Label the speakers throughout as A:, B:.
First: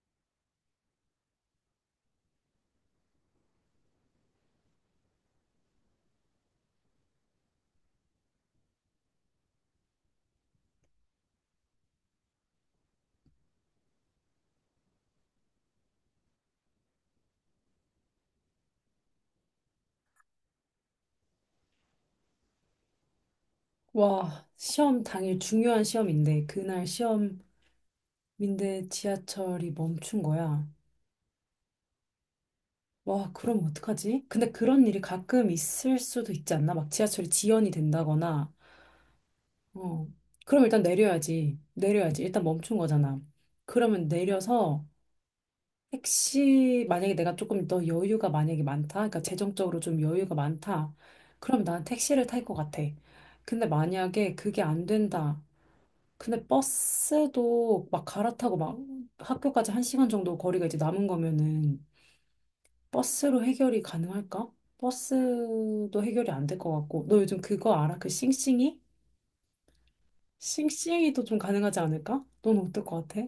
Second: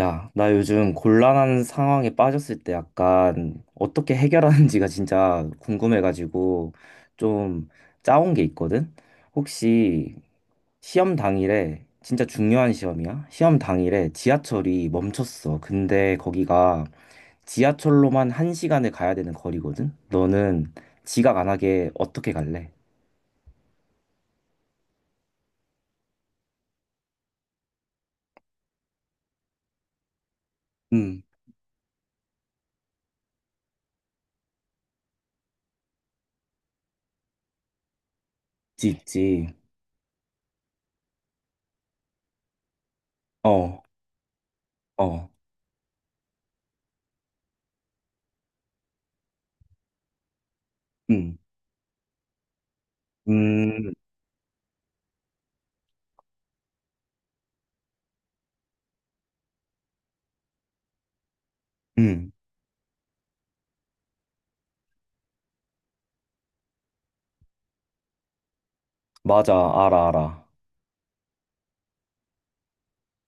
A: 야, 나 요즘 곤란한 상황에 빠졌을 때 약간 어떻게 해결하는지가 진짜 궁금해가지고 좀 짜온 게 있거든? 혹시 시험 당일에, 진짜 중요한 시험이야? 시험 당일에 지하철이 멈췄어. 근데 거기가 지하철로만 한 시간을 가야 되는 거리거든? 너는 지각 안 하게 어떻게 갈래?
B: 와, 시험 당일 중요한 시험인데, 그날 시험인데 지하철이 멈춘 거야.
A: 음,
B: 와, 그럼 어떡하지? 근데 그런 일이 가끔 있을 수도 있지 않나? 막 지하철이 지연이 된다거나,
A: 있지, 있지.
B: 어. 그럼 일단 내려야지. 내려야지. 일단 멈춘 거잖아.
A: 어,
B: 그러면 내려서
A: 어,
B: 택시, 만약에 내가 조금 더 여유가 만약에 많다? 그러니까 재정적으로 좀 여유가 많다?
A: 음,
B: 그럼 난 택시를 탈 것 같아. 근데
A: 음,
B: 만약에 그게 안 된다. 근데 버스도 막 갈아타고 막 학교까지 한 시간 정도 거리가 이제 남은 거면은
A: 음.
B: 버스로 해결이 가능할까? 버스도 해결이 안 될 것 같고. 너 요즘 그거 알아? 그 싱싱이?
A: 맞아, 알아, 알아.
B: 싱싱이도 좀 가능하지 않을까? 넌 어떨 것 같아?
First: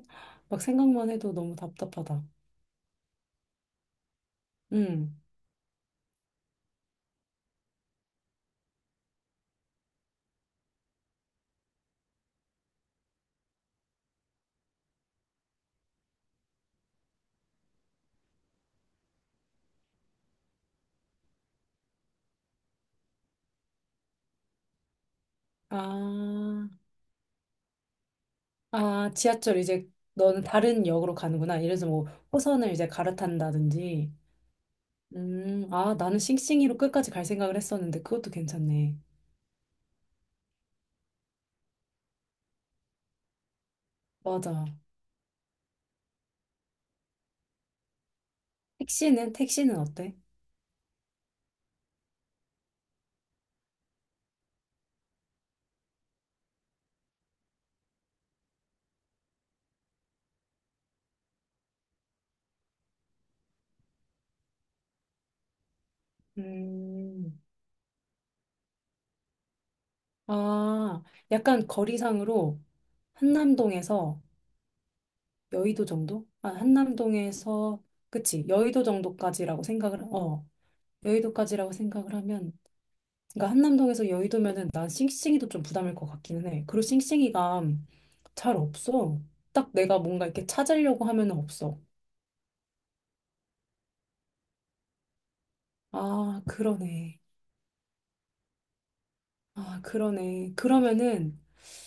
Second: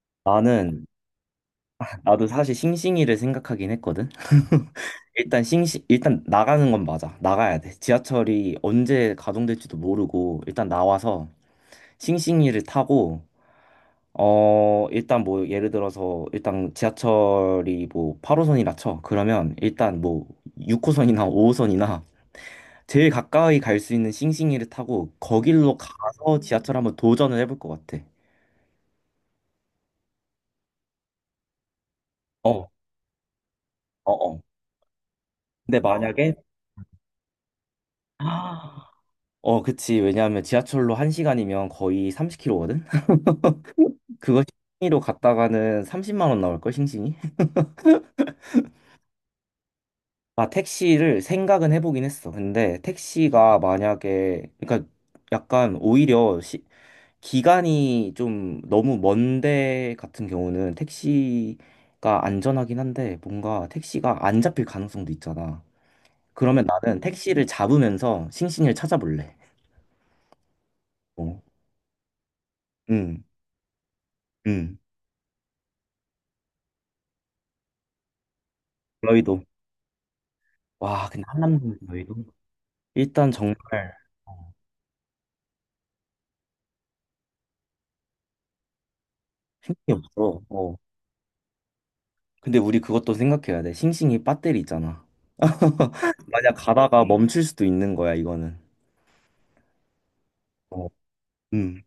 B: 막
A: 나는
B: 생각만 해도 너무 답답하다.
A: 나도 사실 싱싱이를 생각하긴 했거든.
B: 응.
A: 일단 나가는 건 맞아. 나가야 돼. 지하철이 언제 가동될지도 모르고 일단 나와서 싱싱이를 타고 어 일단 뭐 예를 들어서 일단 지하철이 뭐 8호선이라 쳐. 그러면 일단 뭐 6호선이나 5호선이나 제일 가까이 갈 수 있는 싱싱이를 타고 거길로 가서
B: 아,
A: 지하철 한번 도전을 해볼 것 같아.
B: 아, 지하철 이제 너는 다른 역으로 가는구나. 이래서 뭐
A: 어,
B: 호선을 이제
A: 어,
B: 갈아탄다든지.
A: 어. 근데
B: 아, 나는
A: 만약에
B: 싱싱이로 끝까지 갈 생각을 했었는데 그것도 괜찮네.
A: 어, 그치. 왜냐하면 지하철로 1시간이면 거의 30km거든? 그거
B: 맞아.
A: 싱싱이로 갔다가는 30만 원 나올걸, 싱싱이?
B: 택시는 어때?
A: 아, 택시를 생각은 해보긴 했어. 근데 택시가 만약에, 그러니까 약간 오히려 시, 기간이 좀 너무 먼데 같은 경우는 택시가 안전하긴 한데 뭔가 택시가 안 잡힐 가능성도 있잖아. 그러면 나는
B: 음,
A: 택시를 잡으면서 싱싱이를 찾아볼래.
B: 아,
A: 어.
B: 약간 거리상으로
A: 응,
B: 한남동에서
A: 응.
B: 여의도 정도? 아, 한남동에서 그치 여의도
A: 너희도.
B: 정도까지라고 생각을 어
A: 와, 근데
B: 여의도까지라고
A: 한남동
B: 생각을
A: 너희도.
B: 하면
A: 일단
B: 그러니까
A: 정말
B: 한남동에서 여의도면은 난 싱싱이도 좀 부담일 것 같기는 해. 그리고 싱싱이가 잘 없어. 딱
A: 이게
B: 내가 뭔가
A: 없어.
B: 이렇게
A: 어.
B: 찾으려고 하면은 없어.
A: 근데 우리 그것도 생각해야 돼. 싱싱이 배터리 있잖아.
B: 아,
A: 만약 가다가
B: 그러네.
A: 멈출 수도 있는 거야, 이거는.
B: 아, 그러네.
A: 어.
B: 그러면은
A: 음.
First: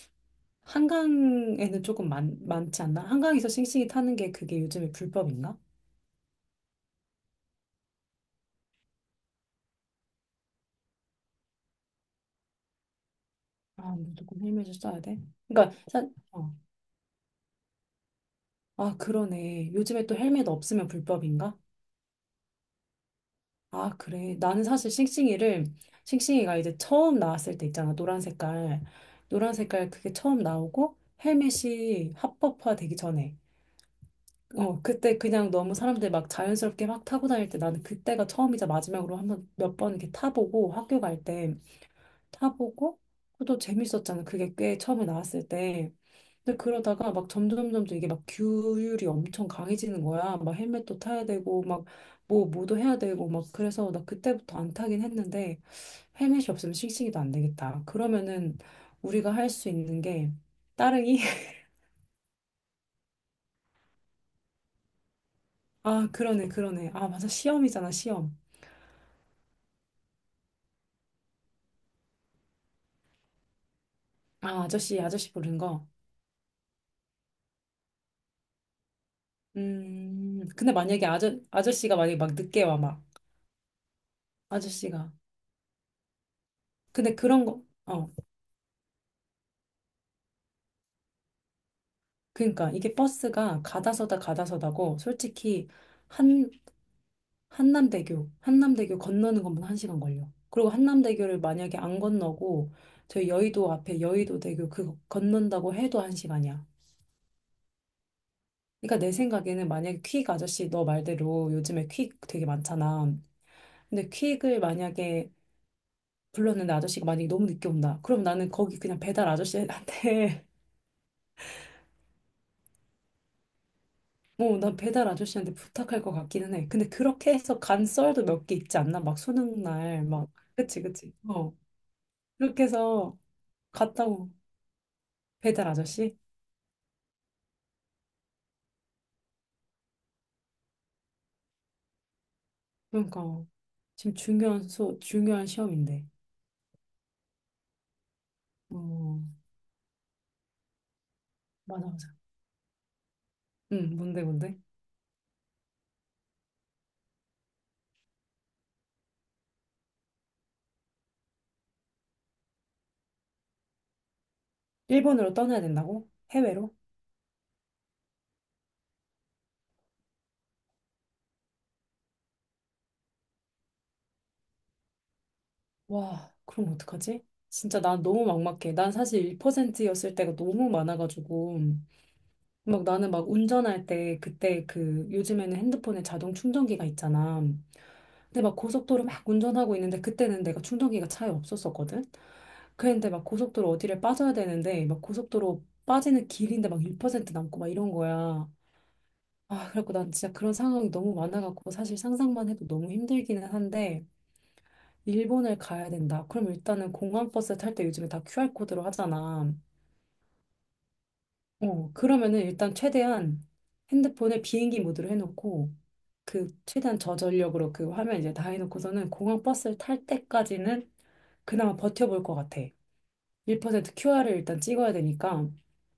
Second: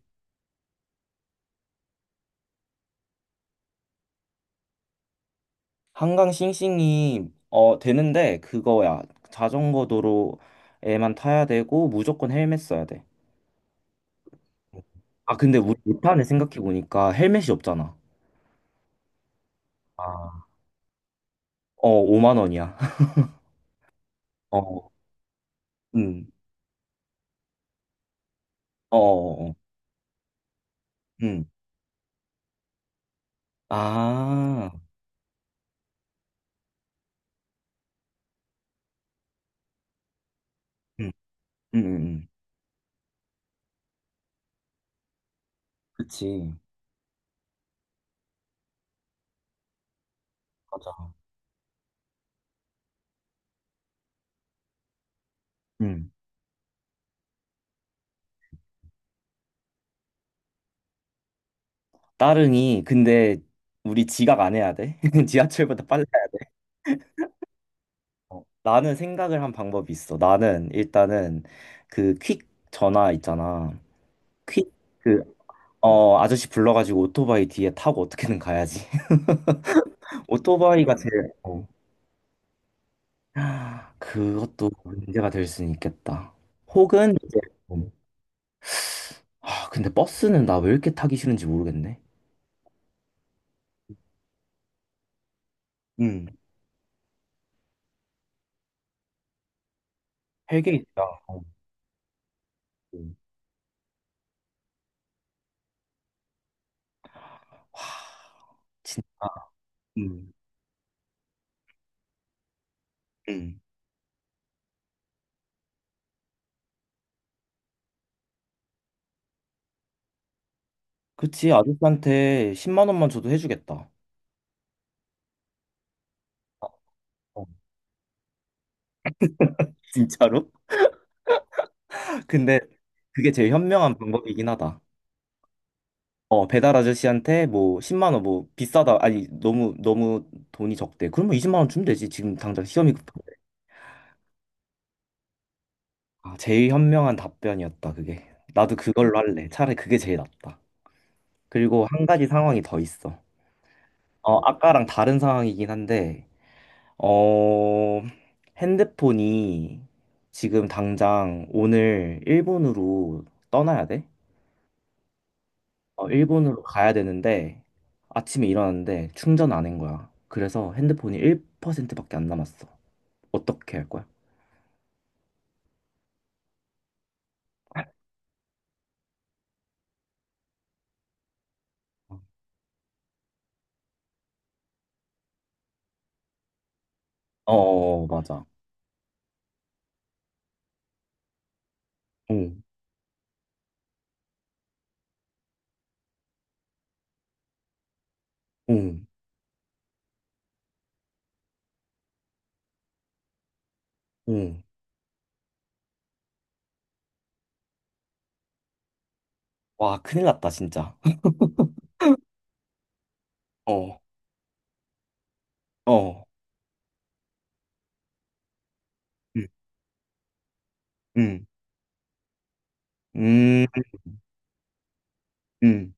B: 한강에는 조금 많지 않나? 한강에서 싱싱이 타는 게 그게 요즘에 불법인가?
A: 한강 싱싱이 어 되는데 그거야. 자전거 도로에만 타야 되고 무조건 헬멧 써야 돼.
B: 아, 무조건 헬멧을 써야 돼?
A: 아, 근데
B: 그러니까,
A: 우리 못하네
B: 어.
A: 생각해 보니까 헬멧이 없잖아.
B: 아, 그러네. 요즘에 또
A: 아,
B: 헬멧 없으면 불법인가?
A: 어, 5만 원이야.
B: 아, 그래. 나는
A: 어,
B: 사실 싱싱이를,
A: 음.
B: 싱싱이가 이제 처음 나왔을 때 있잖아. 노란 색깔.
A: 어, 어,
B: 노란
A: 어.
B: 색깔 그게 처음 나오고
A: 음.
B: 헬멧이 합법화 되기 전에.
A: 아.
B: 어, 그때 그냥 너무 사람들 막 자연스럽게 막 타고 다닐 때 나는 그때가 처음이자 마지막으로 한 번 몇 번 이렇게 타보고 학교
A: 음.
B: 갈 때.
A: 음. 음. 음.
B: 타보고 그도 재밌었잖아. 그게 꽤 처음에 나왔을 때.
A: 그치.
B: 근데 그러다가 막 점점 점점 이게 막 규율이 엄청 강해지는 거야. 막 헬멧도
A: 맞아.
B: 타야 되고 막 뭐도 해야 되고 막 그래서 나 그때부터 안 타긴 했는데
A: 음.
B: 헬멧이 없으면 싱싱이도 안 되겠다. 그러면은 우리가 할 수 있는 게 따릉이.
A: 따릉이 근데 우리 지각 안 해야 돼. 지하철보다
B: 아
A: 빨라야 돼.
B: 그러네 그러네 아 맞아 시험이잖아 시험.
A: 어. 나는 생각을 한 방법이 있어. 나는 일단은 그 퀵 전화 있잖아.
B: 아
A: 퀵
B: 아저씨
A: 그
B: 아저씨 부르는 거.
A: 어 아저씨 불러가지고 오토바이 뒤에 타고 어떻게든 가야지.
B: 근데
A: 오토바이가
B: 만약에
A: 제일 어.
B: 아저씨가 만약에 막 늦게 와 막
A: 하, 그것도
B: 아저씨가
A: 문제가 될 수는 있겠다. 혹은
B: 근데
A: 이제
B: 그런 거
A: 음.
B: 어,
A: 아 근데 버스는 나 왜 이렇게 타기 싫은지 모르겠네.
B: 그러니까 이게 버스가 가다서다 가다서다고 솔직히
A: 음.
B: 한 한남대교 건너는 것만 한 시간 걸려. 그리고
A: 헬게 있다.
B: 한남대교를 만약에 안 건너고
A: 와
B: 저희 여의도 앞에 여의도대교 그 건넌다고 해도 한 시간이야. 그러니까
A: 진짜.
B: 내 생각에는 만약에 퀵
A: 음.
B: 아저씨 너 말대로 요즘에 퀵 되게 많잖아.
A: 음.
B: 근데 퀵을 만약에 불렀는데 아저씨가 만약에 너무 늦게 온다. 그럼 나는 거기 그냥 배달 아저씨한테
A: 그치, 아저씨한테 10만 원만 줘도 해주겠다.
B: 어 난 배달 아저씨한테 부탁할 것 같기는 해. 근데 그렇게
A: 어,
B: 해서 간 썰도 몇 개 있지 않나? 막 수능 날, 막.
A: 진짜로?
B: 그치, 그치. 어.
A: 근데
B: 그렇게 해서
A: 그게 제일 현명한
B: 갔다고.
A: 방법이긴 하다.
B: 배달 아저씨?
A: 어, 배달 아저씨한테 뭐 10만 원 뭐 비싸다. 아니, 너무 너무 돈이 적대. 그러면 20만 원 주면 되지. 지금 당장 시험이 급한데.
B: 그러니까. 지금 중요한 중요한 시험인데.
A: 아, 제일 현명한 답변이었다, 그게. 나도 그걸로
B: 어,
A: 할래. 차라리 그게 제일 낫다. 그리고
B: 맞아, 맞아.
A: 한 가지 상황이 더 있어.
B: 응, 뭔데,
A: 어,
B: 뭔데?
A: 아까랑 다른 상황이긴 한데 어, 핸드폰이 지금 당장 오늘 일본으로 떠나야 돼?
B: 일본으로 떠나야
A: 어,
B: 된다고?
A: 일본으로
B: 해외로?
A: 가야 되는데 아침에 일어났는데 충전 안 한 거야. 그래서 핸드폰이 1%밖에 안 남았어. 어떻게 할 거야?
B: 와, 그럼 어떡하지? 진짜 난 너무 막막해. 난 사실 1%였을 때가 너무 많아가지고.
A: 어,
B: 막 나는 막 운전할 때 그때 그 요즘에는 핸드폰에 자동 충전기가 있잖아.
A: 어,
B: 근데
A: 맞아.
B: 막 고속도로 막 운전하고 있는데 그때는 내가 충전기가 차에 없었었거든.
A: 응,
B: 그랬는데 막 고속도로 어디를 빠져야 되는데 막 고속도로 빠지는 길인데 막 1% 남고 막 이런 거야.
A: 응,
B: 아, 그래갖고 난 진짜 그런 상황이 너무 많아갖고 사실 상상만 해도 너무 힘들기는 한데
A: 응.
B: 일본을 가야 된다. 그럼 일단은 공항버스 탈 때 요즘에 다 QR코드로 하잖아.
A: 와, 큰일 났다, 진짜.
B: 어, 그러면은 일단 최대한
A: 어,
B: 핸드폰에 비행기 모드로 해놓고
A: 어,
B: 그 최대한 저전력으로 그 화면 이제 다 해놓고서는 공항
A: 응,
B: 버스를 탈 때까지는
A: 응,
B: 그나마 버텨볼 것 같아.
A: 음,
B: 1% QR을 일단 찍어야 되니까
A: 응,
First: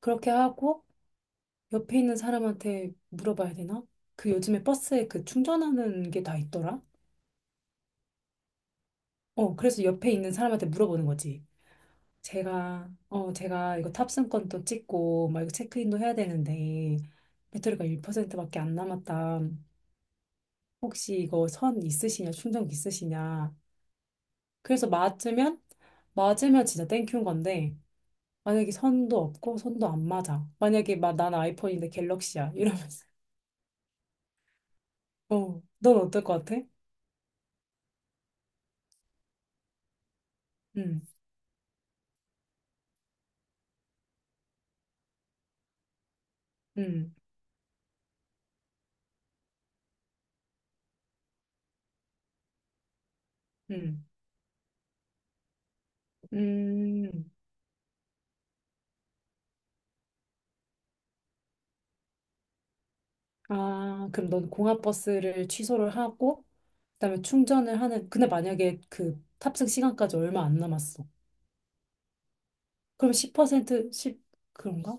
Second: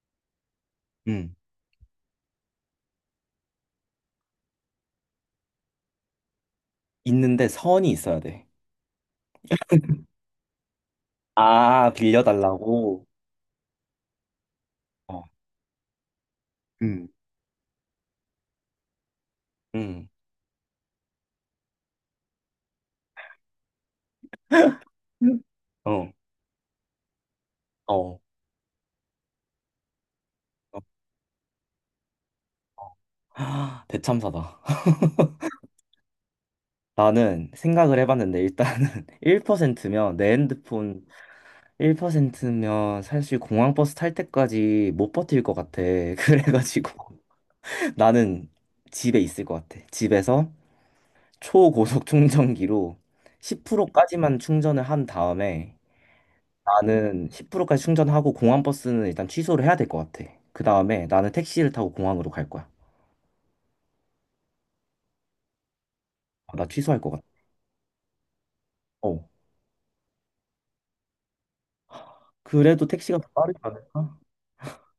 B: 그렇게 하고
A: 응.
B: 옆에 있는 사람한테 물어봐야 되나? 그 요즘에 버스에 그 충전하는 게 다 있더라?
A: 있는데 선이 있어야 돼.
B: 어, 그래서 옆에 있는 사람한테 물어보는 거지.
A: 아,
B: 제가,
A: 빌려달라고?
B: 어, 제가 이거 탑승권도
A: 어,
B: 찍고 막 이거 체크인도 해야 되는데
A: 응,
B: 배터리가 1%밖에 안 남았다.
A: 응.
B: 혹시 이거 선 있으시냐, 충전기 있으시냐. 그래서
A: 음.
B: 맞으면,
A: 어,
B: 맞으면 진짜 땡큐인 건데,
A: 어.
B: 만약에 선도 없고, 선도 안 맞아. 만약에 막 난 아이폰인데 갤럭시야.
A: 어.
B: 이러면서.
A: 아, 대참사다.
B: 어, 넌 어떨 것 같아?
A: 나는 생각을 해봤는데 일단은 1%면 내
B: 음,
A: 핸드폰 1%면 사실 공항버스 탈 때까지 못 버틸 것 같아.
B: 음,
A: 그래가지고 나는 집에 있을 것 같아. 집에서 초고속 충전기로
B: 음,
A: 10%까지만 충전을 한 다음에 나는
B: 음.
A: 10%까지 충전하고 공항버스는 일단 취소를 해야 될 것 같아. 그 다음에 나는 택시를 타고 공항으로 갈 거야.
B: 아, 그럼 넌 공항버스를 취소를 하고,
A: 아, 나 취소할 것 같아.
B: 그다음에 충전을 하는, 근데 만약에 그
A: 어.
B: 탑승 시간까지 얼마 안 남았어.
A: 그래도
B: 그럼
A: 택시가 더 빠르지
B: 10%,
A: 않을까?
B: 10, 그런가?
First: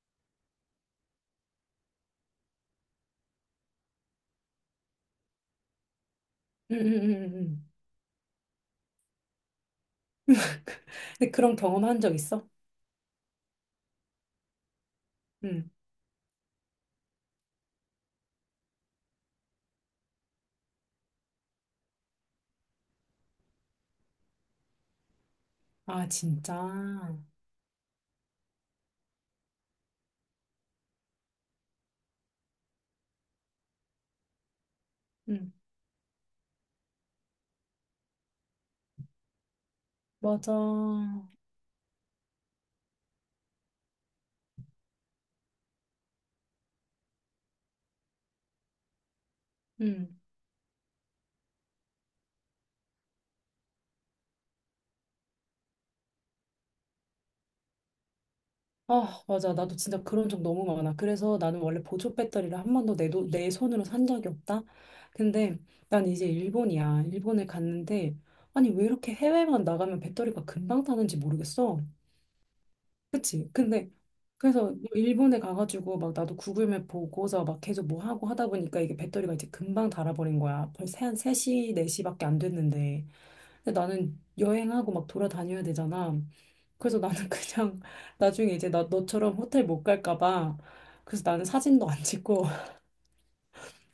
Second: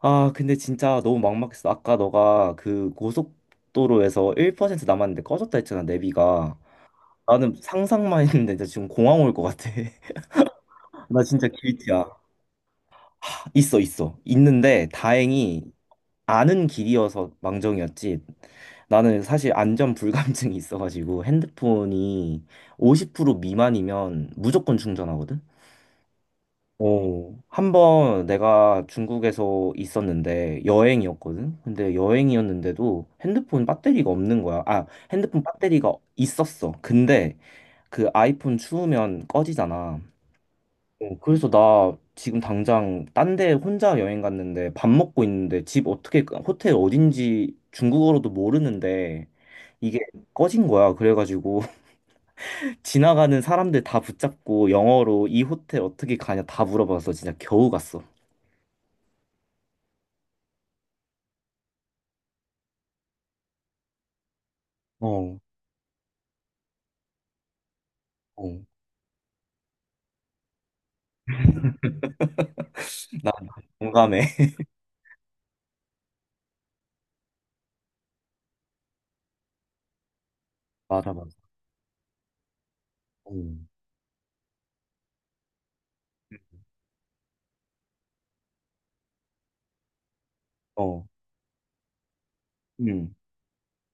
A: 아, 근데 진짜 너무 막막했어. 아까 너가 그 고속도로에서 1% 남았는데 꺼졌다 했잖아, 내비가.
B: 응응
A: 나는
B: 음.
A: 상상만 했는데 진짜 지금 공항 올 것 같아. 나
B: 근데
A: 진짜
B: 그런 경험 한
A: 길티야.
B: 적 있어?
A: 있어, 있어. 있는데 다행히
B: 응.
A: 아는 길이어서 망정이었지. 나는 사실 안전 불감증이 있어가지고 핸드폰이 50% 미만이면 무조건 충전하거든?
B: 아, 진짜?
A: 어, 한번 내가 중국에서 있었는데 여행이었거든? 근데 여행이었는데도 핸드폰 배터리가 없는 거야. 아, 핸드폰
B: 응,
A: 배터리가 있었어. 근데 그 아이폰 추우면 꺼지잖아.
B: 맞아.
A: 어, 그래서 나 지금 당장 딴데 혼자 여행 갔는데 밥 먹고 있는데 집 어떻게, 호텔 어딘지 중국어로도 모르는데 이게
B: 응.
A: 꺼진 거야. 그래가지고 지나가는 사람들 다 붙잡고 영어로 이 호텔 어떻게 가냐 다 물어봐서 진짜 겨우 갔어.
B: 아, 맞아. 나도 진짜 그런 적 너무 많아. 그래서 나는 원래 보조 배터리를 한 번도 내, 돈- 내 손으로 산 적이 없다?
A: 어,
B: 근데 난 이제 일본이야. 일본에 갔는데,
A: 어.
B: 아니, 왜 이렇게 해외만 나가면 배터리가 금방 타는지 모르겠어.
A: 나
B: 그치? 근데,
A: 공감해.
B: 그래서 뭐 일본에 가가지고 막 나도 구글맵 보고서 막 계속 뭐 하고 하다 보니까 이게 배터리가 이제 금방 닳아버린 거야. 벌써
A: 맞아,
B: 한
A: 맞아.
B: 3시, 4시밖에 안 됐는데.
A: 어,
B: 근데 나는 여행하고 막 돌아다녀야 되잖아. 그래서 나는 그냥 나중에 이제 나 너처럼 호텔 못 갈까 봐.
A: 어,
B: 그래서 나는 사진도 안 찍고
A: 음.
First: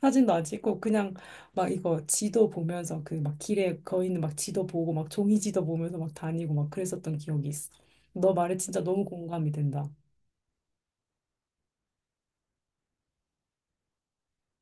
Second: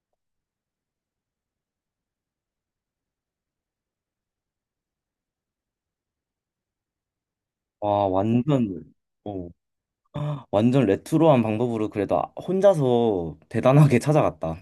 B: 사진도 안 찍고 그냥 막 이거 지도 보면서 그 막 길에 거 있는 막 지도 보고 막 종이 지도 보면서 막 다니고 막 그랬었던 기억이 있어.
A: 와,
B: 너 말에 진짜
A: 완전,
B: 너무
A: 어,
B: 공감이 된다.
A: 완전 레트로한 방법으로 그래도 아- 혼자서 대단하게 찾아갔다.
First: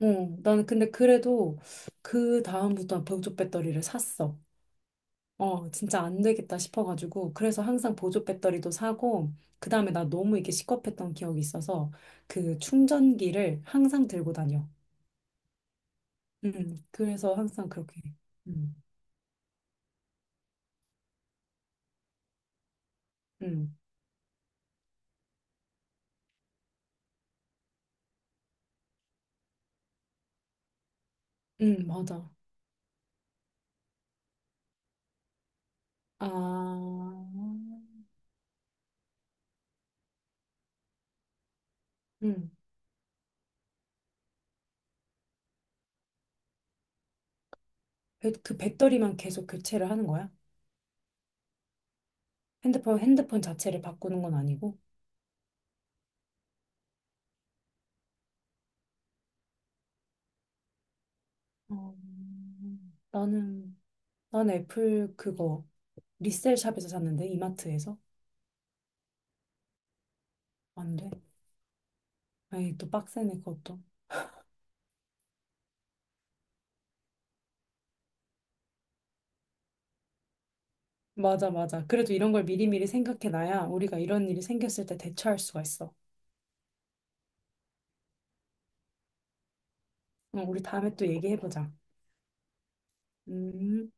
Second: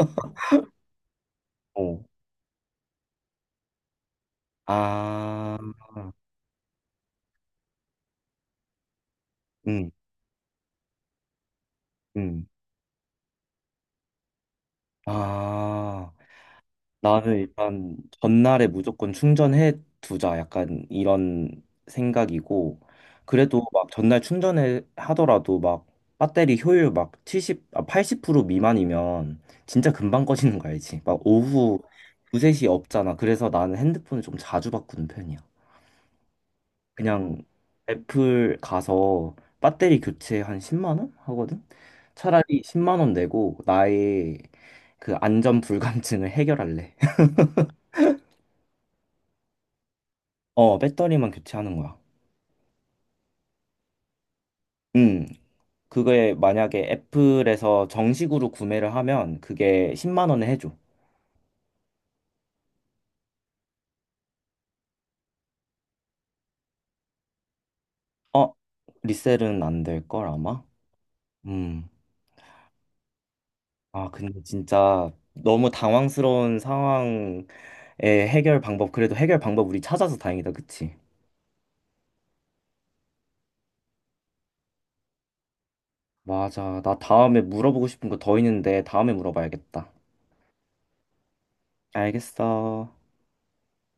B: 어, 나는 근데 그래도
A: 어,
B: 그 다음부터 는우족 배터리를 샀어.
A: 아,
B: 어, 진짜 안 되겠다 싶어가지고, 그래서 항상 보조 배터리도 사고, 그
A: 음,
B: 다음에 나 너무 이게 시겁했던 기억이 있어서,
A: 음,
B: 그 충전기를 항상 들고 다녀.
A: 아.
B: 그래서
A: 나는
B: 항상
A: 일단
B: 그렇게.
A: 전날에
B: 음,
A: 무조건 충전해 두자 약간 이런 생각이고 그래도
B: 음,
A: 막 전날 충전해 하더라도 막 배터리 효율 막 70, 아, 80% 미만이면 진짜 금방 꺼지는 거 알지? 막 오후
B: 맞아.
A: 2, 3시 없잖아. 그래서 나는 핸드폰을 좀 자주 바꾸는 편이야.
B: 아,
A: 그냥 애플 가서 배터리 교체 한 10만 원 하거든?
B: 음,
A: 차라리 10만 원 내고 나의 그 안전 불감증을 해결할래.
B: 그 배터리만 계속 교체를 하는 거야?
A: 어, 배터리만 교체하는 거야.
B: 핸드폰, 핸드폰 자체를 바꾸는 건 아니고?
A: 음, 그게 만약에 애플에서 정식으로 구매를 하면 그게 10만 원에 해줘.
B: 어, 나는, 난 애플 그거, 리셀 샵에서 샀는데, 이마트에서?
A: 어, 리셀은 안 될 걸 아마?
B: 안 돼.
A: 음.
B: 에이, 또 빡세네, 그것도.
A: 아, 근데 진짜 너무 당황스러운 상황의 해결 방법, 그래도 해결 방법 우리 찾아서 다행이다, 그치?
B: 맞아, 맞아. 그래도 이런 걸 미리미리 생각해놔야 우리가 이런 일이 생겼을 때 대처할 수가 있어.
A: 맞아. 나 다음에 물어보고 싶은 거 더 있는데 다음에 물어봐야겠다.
B: 어, 우리 다음에 또 얘기해보자.
A: 알겠어.
B: 음.